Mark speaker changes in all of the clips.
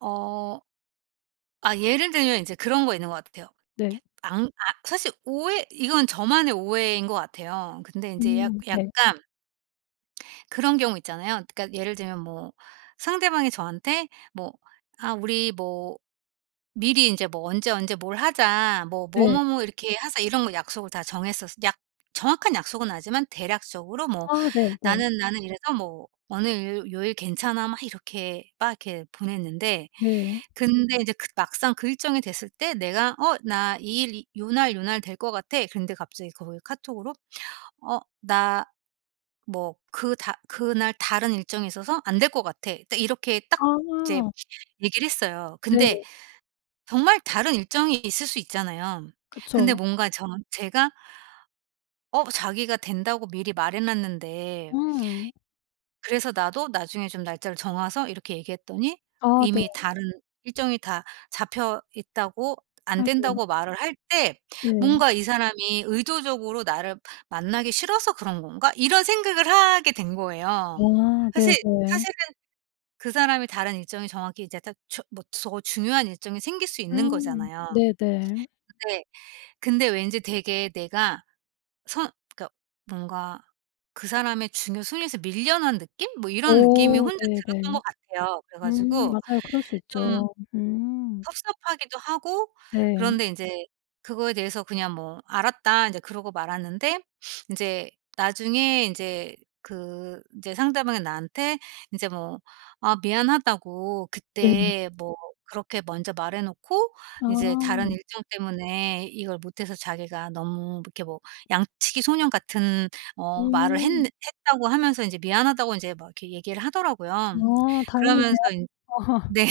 Speaker 1: 어. 아 예를 들면 인제 그런 거 있는 것 같아요.
Speaker 2: 네.
Speaker 1: 안 아 사실 오해 이건 저만의 오해인 것 같아요. 근데 인제 약
Speaker 2: 음. 네.
Speaker 1: 약간 그런 경우 있잖아요. 그니까 예를 들면 뭐 상대방이 저한테 뭐 아 우리 뭐 미리 인제 뭐 "언제, 언제 뭘 하자 뭐 뭐,
Speaker 2: 네.
Speaker 1: 뭐, 뭐 이렇게 하자." 이런 거 약속을 다 정했었 약 정확한 약속은 아니지만 대략적으로 뭐
Speaker 2: 아 네네.
Speaker 1: "나는, 나는 이래서 뭐 어느 요 요일 괜찮아." 막 이렇게 막 이렇게 보냈는데
Speaker 2: 네.
Speaker 1: 근데 이제 그 막상 그 일정이 됐을 때 내가 어 "나 이 일, 이 요 날 요 날 될 거 같아." 근데 갑자기 거기 카톡으로 "어 나 뭐 그 다 그날 다른 일정이 있어서 안 될 것 같아." 딱 이렇게 딱 이제
Speaker 2: 아.
Speaker 1: 얘기를 했어요. 근데
Speaker 2: 네.
Speaker 1: 정말 다른 일정이 있을 수 있잖아요. 근데
Speaker 2: 그쵸.
Speaker 1: 뭔가 저 제가 어 자기가 된다고 미리 말해놨는데
Speaker 2: 음.
Speaker 1: 그래서 나도 나중에 좀 날짜를 정해서 이렇게 얘기했더니
Speaker 2: 아 네.
Speaker 1: "이미 다른 일정이 다 잡혀있다."고 "안
Speaker 2: 아이고.
Speaker 1: 된다."고 말을 할 때
Speaker 2: 네.
Speaker 1: 뭔가 '이 사람이 의도적으로 나를 만나기 싫어서 그런 건가?' 이런 생각을 하게 된 거예요.
Speaker 2: 아
Speaker 1: 사실
Speaker 2: 네네.
Speaker 1: 사실은 그 사람이 다른 일정이 정확히 이제 딱 저 뭐 더 중요한 일정이 생길 수 있는
Speaker 2: 음
Speaker 1: 거잖아요.
Speaker 2: 네네.
Speaker 1: 네. 근데 왠지 되게 내가 선 그니까 뭔가 그 사람의 중요 순위에서 밀려난 느낌? 뭐 이런 느낌이
Speaker 2: 어
Speaker 1: 혼자 들었던
Speaker 2: 네네.
Speaker 1: 것 같아요. 그래
Speaker 2: 음
Speaker 1: 가지고
Speaker 2: 맞아요. 그럴 수
Speaker 1: 좀
Speaker 2: 있죠. 음.
Speaker 1: 섭섭하기도 하고
Speaker 2: 네.
Speaker 1: 그런데 인제 그거에 대해서 그냥 뭐 "알았다." 인제 그러고 말았는데 인제 나중에 인제 그 인제 상대방이 나한테 인제 뭐 "아 미안하다."고
Speaker 2: 네.
Speaker 1: "그때 뭐 그렇게 먼저 말해놓고 인제 다른
Speaker 2: 아.
Speaker 1: 일정 때문에 이걸 못해서 자기가 너무 뭐 이렇게 뭐 양치기 소년 같은 어 말을 했는
Speaker 2: 음.
Speaker 1: 했다."고 하면서 인제 "미안하다."고 인제 막 이렇게 얘기를 하더라고요.
Speaker 2: 아 다행이네요.
Speaker 1: 그러면서 인 네.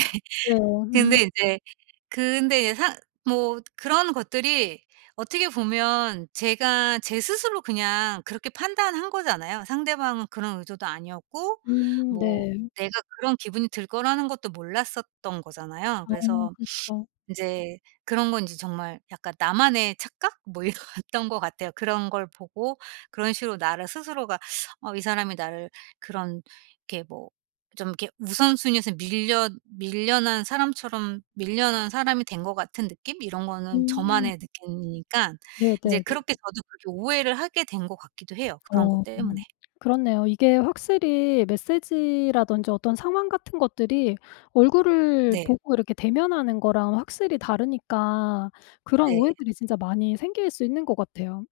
Speaker 2: 네.
Speaker 1: 근데
Speaker 2: 음.
Speaker 1: 인제 근데 이제 상 뭐 그런 것들이 어떻게 보면 제가 제 스스로 그냥 그렇게 판단한 거잖아요. 상대방은 그런 의도도 아니었고
Speaker 2: 음
Speaker 1: 뭐
Speaker 2: 네.
Speaker 1: 내가 그런 기분이 들 거라는 것도 몰랐었던 거잖아요.
Speaker 2: 아
Speaker 1: 그래서
Speaker 2: 그쵸.
Speaker 1: 인제 그런 건 인제 정말 약간 나만의 착각 뭐 이랬던 것 같아요. 그런 걸 보고 그런 식으로 나를 스스로가 어 이 사람이 나를 그런 이렇게 뭐 좀 이렇게 우선순위에서 밀려 밀려난 사람처럼 밀려난 사람이 된 것 같은 느낌 이런 거는
Speaker 2: 음.
Speaker 1: 저만의 느낌이니깐
Speaker 2: 네네
Speaker 1: 이제
Speaker 2: 네.
Speaker 1: 그렇게 저도 그렇게 오해를 하게 된 것 같기도 해요, 그런
Speaker 2: 어
Speaker 1: 것 때문에.
Speaker 2: 음 그렇네요. 이게 확실히 메시지라든지 어떤 상황 같은 것들이 얼굴을
Speaker 1: 네.
Speaker 2: 보고 이렇게 대면하는 거랑 확실히 다르니까 그런
Speaker 1: 네.
Speaker 2: 오해들이 진짜 많이 생길 수 있는 것 같아요.